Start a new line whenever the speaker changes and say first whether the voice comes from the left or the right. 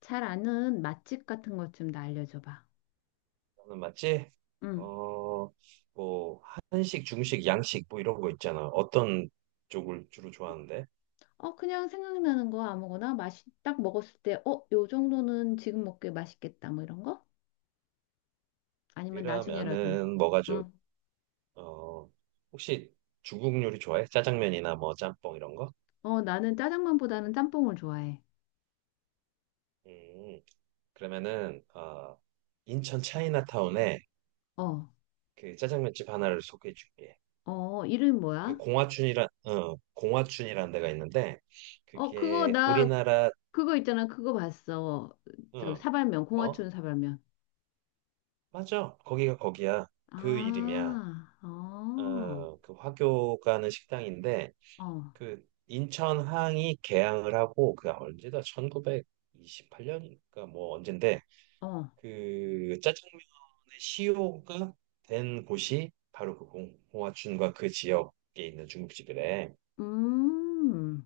left: 잘 아는 맛집 같은 것 좀 나 알려줘 봐.
right: 나는 맞지?
left: 응.
right: 어, 뭐 한식, 중식, 양식 뭐 이런 거 있잖아. 어떤 쪽을 주로 좋아하는데?
left: 어, 그냥 생각나는 거 아무거나 맛이 딱 먹었을 때, 어, 요 정도는 지금 먹기에 맛있겠다. 뭐 이런 거? 아니면 나중에라도.
right: 그러면은 뭐가 좀
left: 응.
right: 어, 혹시 중국 요리 좋아해? 짜장면이나 뭐 짬뽕 이런 거?
left: 어, 나는 짜장면보다는 짬뽕을 좋아해.
right: 음, 그러면은 인천 차이나타운에
left: 어,
right: 그 짜장면집 하나를 소개해 줄게.
left: 어, 이름 뭐야?
right: 그 공화춘이라는 데가 있는데
left: 어, 그거
right: 그게
left: 나
right: 우리나라.
left: 그거 있잖아. 그거 봤어. 저
right: 어,
left: 사발면,
right: 뭐?
left: 공화춘 사발면.
right: 맞아. 거기가 거기야. 그 이름이야.
left: 아, 어,
right: 어, 그 화교 가는 식당인데
left: 어,
right: 그 인천항이 개항을 하고 그 언제다 1928년이니까 뭐 언젠데
left: 어.
right: 그 짜장면의 시효가 된 곳이 바로 그 공화춘과 그 지역에 있는 중국집이래.
left: 음,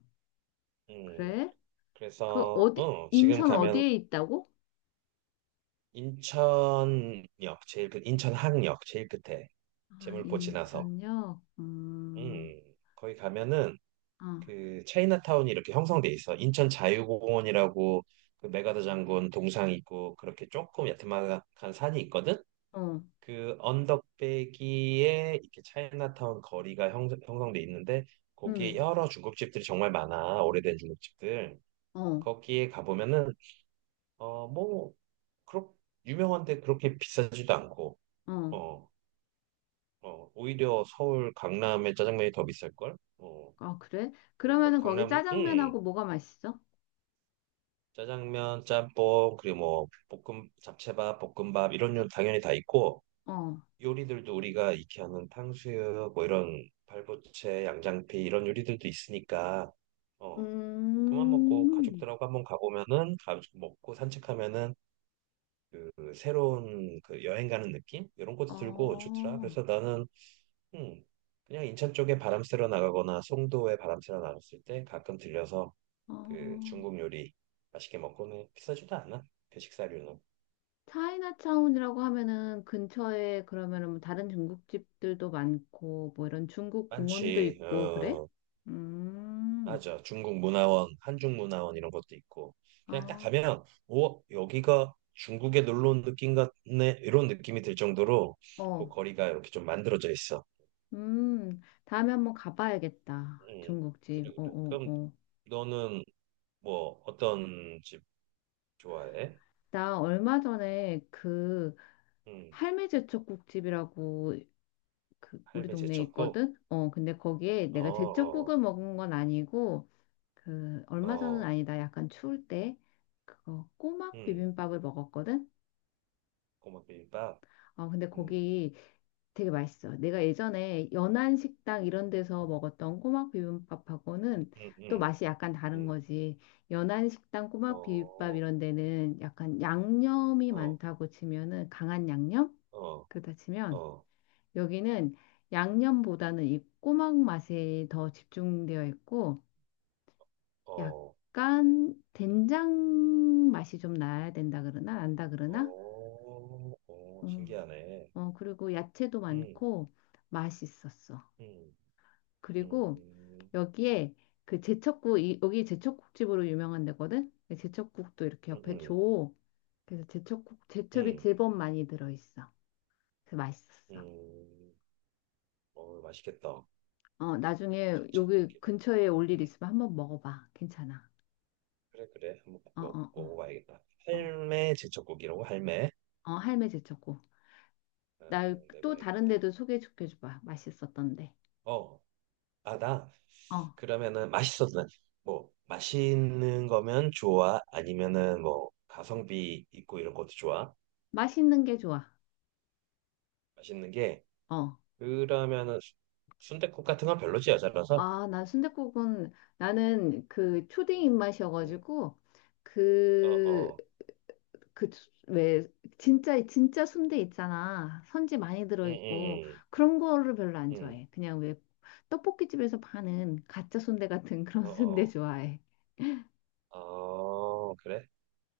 right: 음,
left: 그래? 그
right: 그래서
left: 어디,
right: 지금
left: 인천
right: 가면
left: 어디에 있다고?
right: 인천역 제일 끝 인천항역 제일 끝에
left: 아,
right: 재물포 지나서
left: 인천역?
right: 음, 거기 가면은
left: 아,
right: 그 차이나타운이 이렇게 형성돼 있어. 인천 자유공원이라고 그 메가더 장군 동상 있고 그렇게 조금 야트막한 산이 있거든.
left: 어,
right: 그 언덕배기에 이렇게 차이나타운 거리가 형성돼 있는데 거기에
left: 음.
right: 여러 중국집들이 정말 많아. 오래된 중국집들.
left: 어,
right: 거기에 가보면은 어 뭐 그렇 유명한데 그렇게 비싸지도 않고
left: 어.
right: 어 오히려 서울 강남의 짜장면이 더 비쌀 걸.
left: 아, 그래?
right: 그러니까
left: 그러면은 거기
right: 강남
left: 짜장면하고 뭐가 맛있어?
right: 짜장면, 짬뽕, 그리고 뭐 볶음 잡채밥, 볶음밥 이런 요 당연히 다 있고
left: 어,
right: 요리들도 우리가 익히 하는 탕수육 뭐 이런 발부채, 양장피 이런 요리들도 있으니까. 어 그만 먹고
left: 음.
right: 가족들하고 한번 가보면은 가 먹고 산책하면은 그 새로운 그 여행 가는 느낌 이런 것도 들고
left: 어,
right: 좋더라. 그래서 나는 음 그냥 인천 쪽에 바람 쐬러 나가거나 송도에 바람 쐬러 나갔을 때 가끔 들려서
left: 어.
right: 그 중국 요리 맛있게 먹고는 비싸지도 않아. 그 식사료는. 음,
left: 차이나타운이라고 하면은 근처에 그러면은 뭐 다른 중국집들도 많고 뭐 이런 중국 공원도
right: 많지.
left: 있고 그래?
right: 어,
left: 음,
right: 맞아. 중국 문화원, 한중 문화원 이런 것도 있고. 그냥 딱
left: 아,
right: 가면 오, 여기가 중국에 놀러 온 느낌 같네. 이런 느낌이 들 정도로 그
left: 어,
right: 거리가 이렇게 좀 만들어져 있어.
left: 다음에 한번 가봐야겠다.
right: 음,
left: 중국집.
right: 그래
left: 어,
right: 그래.
left: 어,
right: 그럼
left: 어.
right: 너는 뭐 어떤 집 좋아해?
left: 나 얼마 전에 그
right: 음,
left: 할매 제철국집이라고 그 우리
right: 할매
left: 동네에
right: 제쳤고.
left: 있거든? 어, 근데 거기에
right: 어,
left: 내가 제철국
right: 어,
left: 을 먹은 건 아니고 그 얼마 전은
right: 어.
left: 아니다. 약간 추울 때 그거 꼬막
right: 음,
left: 비빔밥을 먹었거든?
right: 고맙 비빔밥.
left: 어, 근데
right: 음.
left: 거기 되게 맛있어. 내가 예전에 연안식당 이런 데서
right: 음,
left: 먹었던 꼬막 비빔밥하고는 또
right: 음.
left: 맛이 약간 다른
right: 음.
left: 거지. 연안식당 꼬막 비빔밥
right: 어,
left: 이런 데는 약간 양념이
right: 어,
left: 많다고 치면은 강한 양념?
right: 어,
left: 그렇다 치면
right: 어,
left: 여기는 양념보다는 이 꼬막 맛에 더 집중되어 있고
right: 어,
left: 약간 된장 맛이 좀 나야 된다 그러나 안다 그러나.
right: 어, 어,
left: 어,
right: 신기하네.
left: 어, 그리고 야채도
right: 음,
left: 많고 맛있었어.
right: 음,
left: 그리고
right: 음,
left: 여기에 그 제첩국 이, 여기 제첩국집으로 유명한 데거든. 제첩국도 이렇게 옆에
right: 음,
left: 줘. 그래서 제첩국
right: 음,
left: 제첩이
right: 음,
left: 제법 많이 들어 있어. 그래서 맛있었어.
right: 음. 어, 맛있겠다.
left: 어, 나중에 여기
right: 제첩국이다.
left: 근처에 올 일
right: 음,
left: 있으면 한번 먹어봐. 괜찮아.
right: 그래, 그래. 한번
left: 어, 어, 어,
right: 먹어봐야겠다.
left: 어,
right: 할매 제첩국이라고, 할매.
left: 어, 할매 제쳤고. 나
right: 어,
left: 또 다른
right: 내봐야겠다.
left: 데도 소개시켜줘봐. 맛있었던데.
right: 어, 아, 나,
left: 어,
right: 그러면은 맛있는 거면 좋아? 아니면은 뭐, 가성비 있고 이런 것도 좋아?
left: 맛있는 게 좋아.
right: 맛있는 게,
left: 어.
right: 그러면은 순댓국 같은 건 별로지 여자라서.
left: 아, 나 순댓국은 나는 그 초딩
right: 음, 음,
left: 입맛이어가지고
right: 어,
left: 그,
right: 어,
left: 그, 왜, 진짜, 진짜 순대 있잖아. 선지 많이
right: 음,
left: 들어있고
right: 음,
left: 그런 거를 별로 안
right: 음, 음,
left: 좋아해. 그냥 왜 떡볶이집에서 파는 가짜 순대 같은 그런 순대
right: 어,
left: 좋아해.
right: 어, 어, 그래?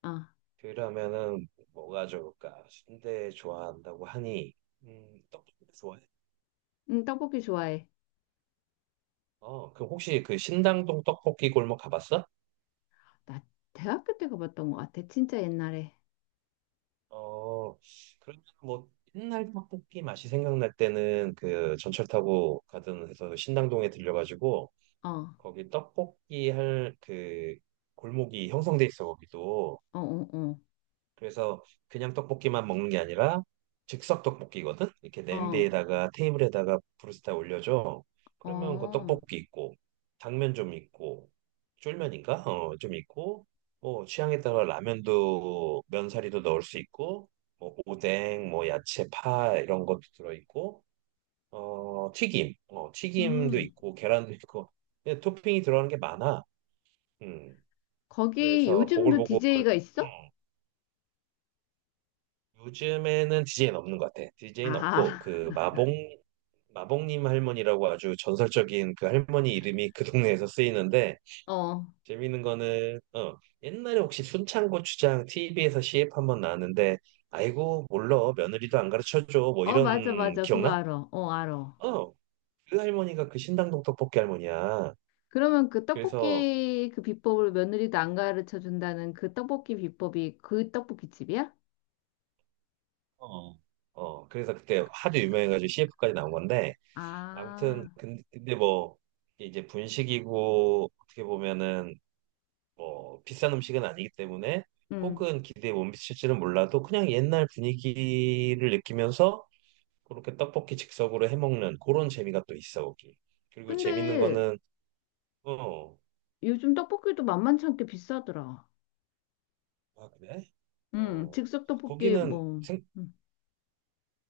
left: 어.
right: 그러면은 뭐가 좋을까? 순대 좋아한다고 하니, 떡볶이 좋아해?
left: 응, 떡볶이 좋아해.
right: 어, 그럼 혹시 그 신당동 떡볶이 골목 가봤어?
left: 나 대학교 때 가봤던 것 같아. 진짜 옛날에.
right: 어, 그러면 뭐 옛날 떡볶이 맛이 생각날 때는 그 전철 타고 가든 해서 신당동에 들려가지고
left: 어,
right: 거기 떡볶이 할 그 골목이 형성돼 있어 거기도.
left: 어, 어,
right: 그래서 그냥 떡볶이만 먹는 게 아니라 즉석 떡볶이거든. 이렇게
left: 어, 어,
right: 냄비에다가 테이블에다가 브루스타 올려줘. 그러면 그
left: 어.
right: 떡볶이 있고 당면 좀 있고 쫄면인가 좀 있고 뭐 취향에 따라 라면도 면사리도 넣을 수 있고 뭐 오뎅 뭐 야채 파 이런 것도 들어 있고 튀김 튀김도
left: 음.
right: 있고 계란도 있고. 그냥 토핑이 들어가는 게 많아. 음,
left: 거기
right: 그래서
left: 요즘도
right: 보글보글.
left: DJ가 있어?
right: 음, 요즘에는 DJ는 없는 것 같아. DJ는 없고,
left: 아,
right: 그, 마봉님 할머니라고 아주 전설적인 그 할머니 이름이 그 동네에서 쓰이는데,
left: 어.
right: 재밌는 거는, 어, 옛날에 혹시 순창고추장 TV에서 CF 한번 나왔는데, 아이고, 몰라. 며느리도 안 가르쳐줘. 뭐
left: 어, 맞아,
right: 이런,
left: 맞아. 그거
right: 기억나?
left: 알아. 어, 알아.
right: 어, 그 할머니가 그 신당동 떡볶이 할머니야.
left: 그러면 그
right: 그래서,
left: 떡볶이 그 비법을 며느리도 안 가르쳐 준다는 그 떡볶이 비법이 그 떡볶이 집이야?
right: 어, 어, 그래서 그때 하도 유명해가지고 CF까지 나온 건데, 아무튼
left: 아,
right: 근데 뭐 이제 분식이고 어떻게 보면은 뭐 비싼 음식은 아니기 때문에
left: 음.
right: 혹은 기대에 못 미칠지는 몰라도 그냥 옛날 분위기를 느끼면서 그렇게 떡볶이 즉석으로 해 먹는 그런 재미가 또 있어 거기. 그리고 재밌는
left: 근데
right: 거는 어,
left: 요즘 떡볶이도 만만치 않게 비싸더라.
right: 아 그래? 어
left: 즉석 떡볶이
right: 거기는
left: 뭐. 응.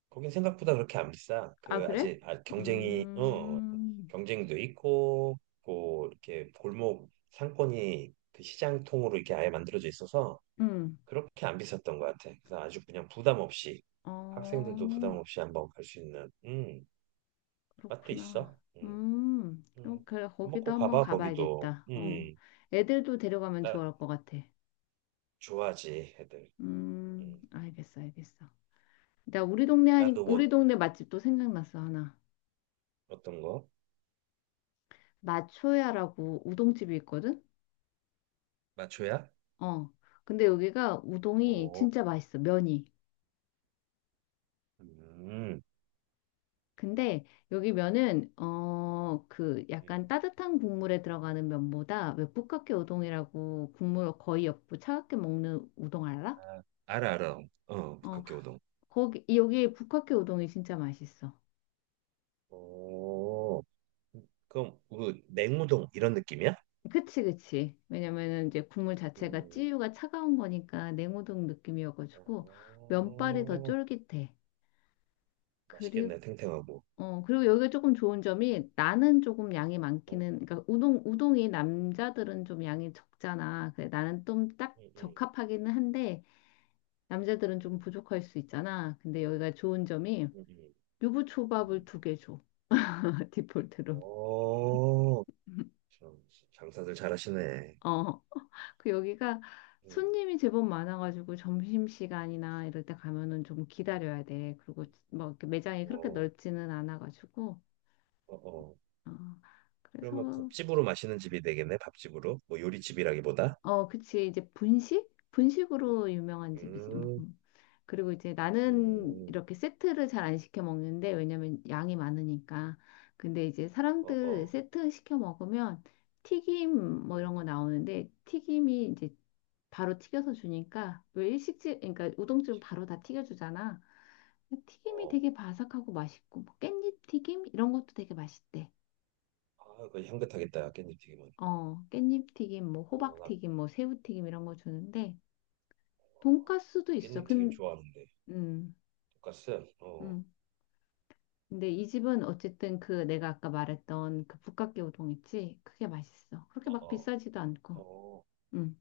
right: 거긴 생각보다 그렇게 안 비싸.
left: 아,
right: 그
left: 그래?
right: 경쟁이
left: 음,
right: 경쟁도 있고 고 이렇게 골목 상권이 그 시장통으로 이렇게 아예 만들어져 있어서
left: 음,
right: 그렇게 안 비쌌던 것 같아. 그래서 아주 그냥 부담 없이
left: 어,
right: 학생들도 부담 없이 한번 갈 수 있는 맛도
left: 그렇구나.
right: 있어.
left: 어,
right: 음.
left: 그래,
right: 한번
left: 거기도
right: 꼭
left: 한번
right: 가봐 거기도.
left: 가봐야겠다. 어, 애들도 데려가면
right: 나
left: 좋을 것 같아.
right: 좋아하지 애들. 음,
left: 알겠어, 알겠어. 나 우리 동네 하니,
right: 나도
left: 우리
right: 뭐
left: 동네 맛집도 생각났어, 하나.
right: 어떤 거
left: 마초야라고 우동집이 있거든?
right: 맞춰야?
left: 어, 근데 여기가 우동이
right: 어,
left: 진짜 맛있어, 면이.
right: 음.
left: 근데 여기 면은 어 그
right: 음.
left: 약간 따뜻한 국물에 들어가는 면보다 왜 북각개 우동이라고 국물 거의 없고 차갑게 먹는 우동 알아?
right: 아 알아, 알아. 어,
left: 어
right: 북학교우동.
left: 거기 여기 북각개 우동이 진짜 맛있어.
right: 오, 그럼 그 냉우동 이런 느낌이야?
left: 그치 그치. 왜냐면은 이제 국물 자체가
right: 음,
left: 찌유가 차가운 거니까 냉우동 느낌이어가지고 면발이 더
right: 어,
left: 쫄깃해. 그리고
right: 맛있겠네, 탱탱하고.
left: 어, 그리고 여기가 조금 좋은
right: 음,
left: 점이 나는 조금 양이
right: 어,
left: 많기는, 그러니까 우동이 남자들은 좀 양이 적잖아. 그래, 나는 좀 딱
right: 음, 음,
left: 적합하기는 한데 남자들은 좀
right: 음,
left: 부족할 수 있잖아. 근데 여기가 좋은 점이
right: 음, 음,
left: 유부초밥을
right: 음.
left: 두 개 줘. 디폴트로.
right: 어, 참, 장사들 잘하시네.
left: 어, 그 여기가
right: 음,
left: 손님이 제법 많아가지고 점심시간이나 이럴 때 가면은 좀 기다려야 돼. 그리고 뭐 이렇게 매장이 그렇게
right: 어,
left: 넓지는 않아가지고.
right: 어, 어.
left: 어,
right: 그러면
left: 그래서
right: 밥집으로 마시는 집이 되겠네, 밥집으로. 뭐 요리집이라기보다.
left: 어, 그치. 이제 분식?
right: 음,
left: 분식으로 유명한 집이지. 뭐.
right: 음,
left: 그리고 이제 나는
right: 음,
left: 이렇게 세트를 잘 안 시켜 먹는데, 왜냐면 양이 많으니까. 근데 이제
right: 어,
left: 사람들
right: 어,
left: 세트 시켜 먹으면 튀김 뭐
right: 음,
left: 이런 거 나오는데, 튀김이 이제 바로 튀겨서 주니까, 왜 일식집, 그러니까 우동집은 바로 다 튀겨주잖아. 튀김이
right: 어.
left: 되게 바삭하고 맛있고, 뭐 깻잎 튀김? 이런 것도 되게 맛있대.
right: 아, 그 향긋하겠다. 깻잎 튀김은.
left: 어, 깻잎 튀김, 뭐
right: 어,
left: 호박
right: 나
left: 튀김, 뭐 새우 튀김 이런 거 주는데,
right: 어,
left: 돈가스도 있어.
right: 깻잎 튀김 좋아하는데.
left: 음,
right: 돈가스. 어,
left: 음. 근데 이 집은 어쨌든 그 내가 아까 말했던 그 북각개 우동 있지? 그게 맛있어. 그렇게 막
right: 어,
left: 비싸지도
right: 어.
left: 않고.
right: 어,
left: 음.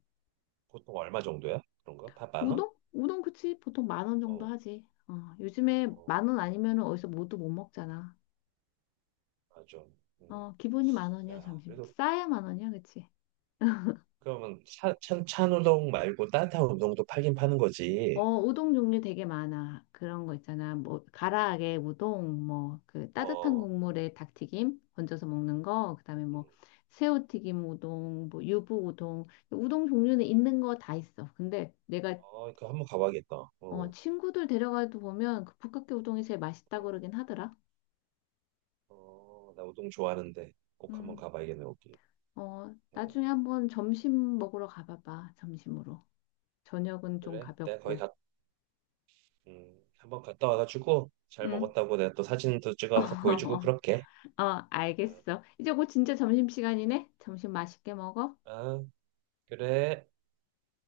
right: 보통 얼마 정도야? 그런가? 다 10,000원?
left: 우동? 우동 그치? 보통 10,000원 정도
right: 어,
left: 하지. 어, 요즘에 10,000원
right: 어,
left: 아니면 은 어디서 뭐도 못 먹잖아.
right: 아 좀. 음.
left: 어, 기본이 만 원이야,
right: 야,
left: 점심.
right: 그래도
left: 싸야 만 원이야, 그치?
right: 그러면 찬 우동 말고 따뜻한 우동도 팔긴 파는
left: 어,
right: 거지.
left: 우동 종류 되게 많아. 그런 거 있잖아. 뭐,
right: 어,
left: 가라아게 우동, 뭐, 그 따뜻한
right: 어,
left: 국물에 닭튀김 건져서 먹는 거, 그다음에
right: 음.
left: 뭐, 새우튀김 우동, 뭐, 유부 우동. 우동 종류는 있는 거 다 있어. 근데 내가,
right: 어, 그 한 번 가봐야겠다.
left: 어,
right: 어,
left: 친구들 데려가도 보면 그 북극해 우동이 제일
right: 어,
left: 맛있다고 그러긴 하더라.
right: 어, 나 우동 좋아하는데 꼭 한 번
left: 음,
right: 가봐야겠네 여기.
left: 어,
right: 어,
left: 나중에 한번 점심 먹으러 가봐봐. 점심으로. 저녁은 좀
right: 그래? 내가 거기
left: 가볍고.
right: 한번 갔다 와가지고 잘
left: 응.
right: 먹었다고 내가 또 사진도 찍어서 보여주고 그렇게.
left: 어,
right: 어,
left: 알겠어. 이제 곧 진짜 점심시간이네? 점심 맛있게 먹어.
right: 아, 아, 그래.